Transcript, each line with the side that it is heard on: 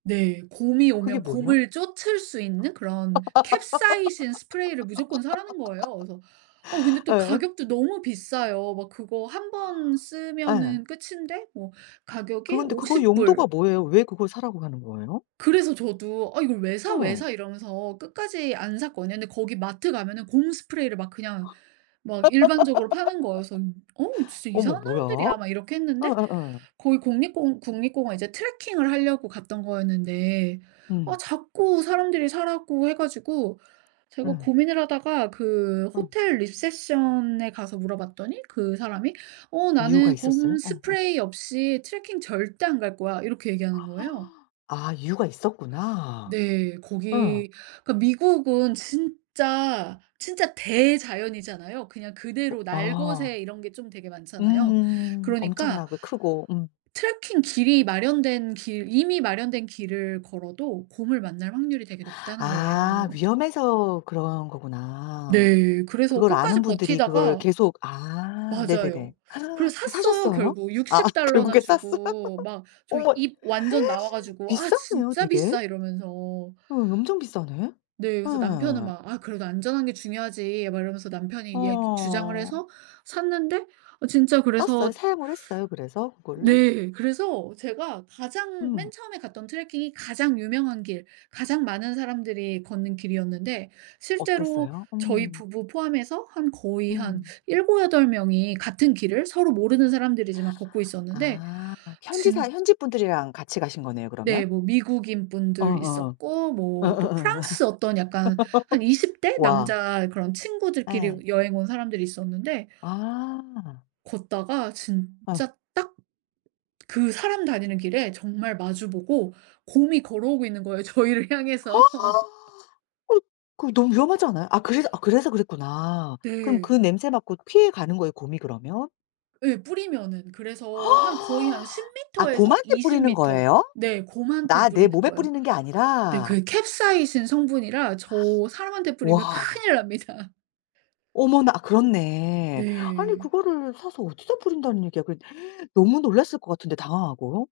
right: 네. 곰이
left: 그게
right: 오면
left: 뭐예요?
right: 곰을 쫓을 수 있는 그런 캡사이신 스프레이를 무조건 사라는 거예요. 그래서 어 근데 또
left: 예.
right: 가격도 너무 비싸요. 막 그거 1 번
left: 예.
right: 쓰면은 끝인데 뭐
left: 그
right: 가격이
left: 근데 그거
right: 오십
left: 용도가
right: 불.
left: 뭐예요? 왜 그걸 사라고 하는 거예요?
right: 그래서 저도 "어 이걸 왜 사? 왜
left: 어.
right: 사?" 이러면서 끝까지 안 샀거든요. 근데 거기 마트 가면은 곰 스프레이를 막 그냥 막 일반적으로 파는 거예요. 그래서 "어 진짜
left: 어머
right: 이상한
left: 뭐야?
right: 사람들이야." 막 이렇게 했는데
left: 어어어.
right: 거기 국립공 국립공원 이제 트래킹을 하려고 갔던 거였는데 아
left: 음.
right: 자꾸 사람들이 사라고 해 가지고 제가
left: 어.
right: 고민을 하다가 그
left: 어.
right: 호텔 리셉션에 가서 물어봤더니 그 사람이 "어
left: 이유가
right: 나는 곰
left: 있었어요? 어 어.
right: 스프레이 없이 트래킹 절대 안 갈 거야." 이렇게 얘기하는 거예요.
left: 아 이유가 있었구나.
right: 네.
left: 어.
right: 거기 그러니까 미국은 진짜 진짜 대자연이잖아요. 그냥 그대로
left: 아.
right: 날것의 이런 게 좀 되게 많잖아요.
left: 음.
right: 그러니까
left: 엄청나고 크고. 음.
right: 트래킹 길이 마련된 길 이미 마련된 길을 걸어도 곰을 만날 확률이 되게 높다는
left: 아
right: 거예요.
left: 위험해서 그런 거구나
right: 네. 그래서
left: 그걸
right: 끝까지
left: 아는 분들이 그거를
right: 버티다가
left: 계속 아 네네네.
right: 맞아요. 그래서
left: 그
right: 샀어요.
left: 사셨어요?
right: 결국
left: 아
right: $60 나
left: 결국에 샀어요?
right: 주고 막 저
left: 어머
right: 입 완전 나와 가지고 "아
left: 비싸네요,
right: 진짜
left: 되게?
right: 비싸." 이러면서
left: 어 엄청 비싸네.
right: 네. 그래서 남편은
left: 어.
right: 막 "아 그래도 안전한 게 중요하지." 막 이러면서 남편이 이야기 주장을
left: 어.
right: 해서 샀는데 어 진짜
left: 썼어요?
right: 그래서
left: 사용을 했어요, 그래서 그거를?
right: 네. 그래서 제가 가장 맨
left: 음.
right: 처음에 갔던 트래킹이 가장 유명한 길 가장 많은 사람들이 걷는 길이었는데 실제로
left: 어땠어요?
right: 저희
left: 음.
right: 부부 포함해서 한 거의 한
left: 음.
right: 7-8 명이 같은 길을 서로 모르는 사람들이지만 걷고 있었는데.
left: 아 현지
right: 진
left: 사 현지분들이랑 같이 가신 거네요 그러면?
right: 네. 뭐 미국인
left: 어
right: 분들
left: 어.
right: 있었고
left: 어어어.
right: 뭐 또 프랑스 어떤 약간 한 20 대
left: 와.
right: 남자 그런
left: 예.
right: 친구들끼리 여행 온 사람들이 있었는데
left: 아.
right: 걷다가
left: 어.
right: 진짜 딱 그 사람 다니는 길에 정말 마주 보고 곰이 걸어오고 있는 거예요, 저희를 향해서.
left: 어 그 너무 위험하지 않아요? 아 그래서 아 그래서 그랬구나. 그럼 그
right: 네.
left: 냄새 맡고 피해 가는 거예요, 곰이 그러면?
right: 예. 뿌리면은. 그래서 한 거의 한 십
left: 아
right: 미터 에서
left: 곰한테
right: 이십
left: 뿌리는
right: 미터
left: 거예요?
right: 네 곰한테
left: 나 내
right: 뿌리는
left: 몸에
right: 거예요.
left: 뿌리는 게
right: 네
left: 아니라?
right: 그게 캡사이신 성분이라 저 사람한테 뿌리면
left: 와.
right: 큰일납니다.
left: 어머나 그렇네. 아니
right: 네.
left: 그거를 사서 어디다 뿌린다는 얘기야 그랬 너무 놀랐을 것 같은데 당황하고.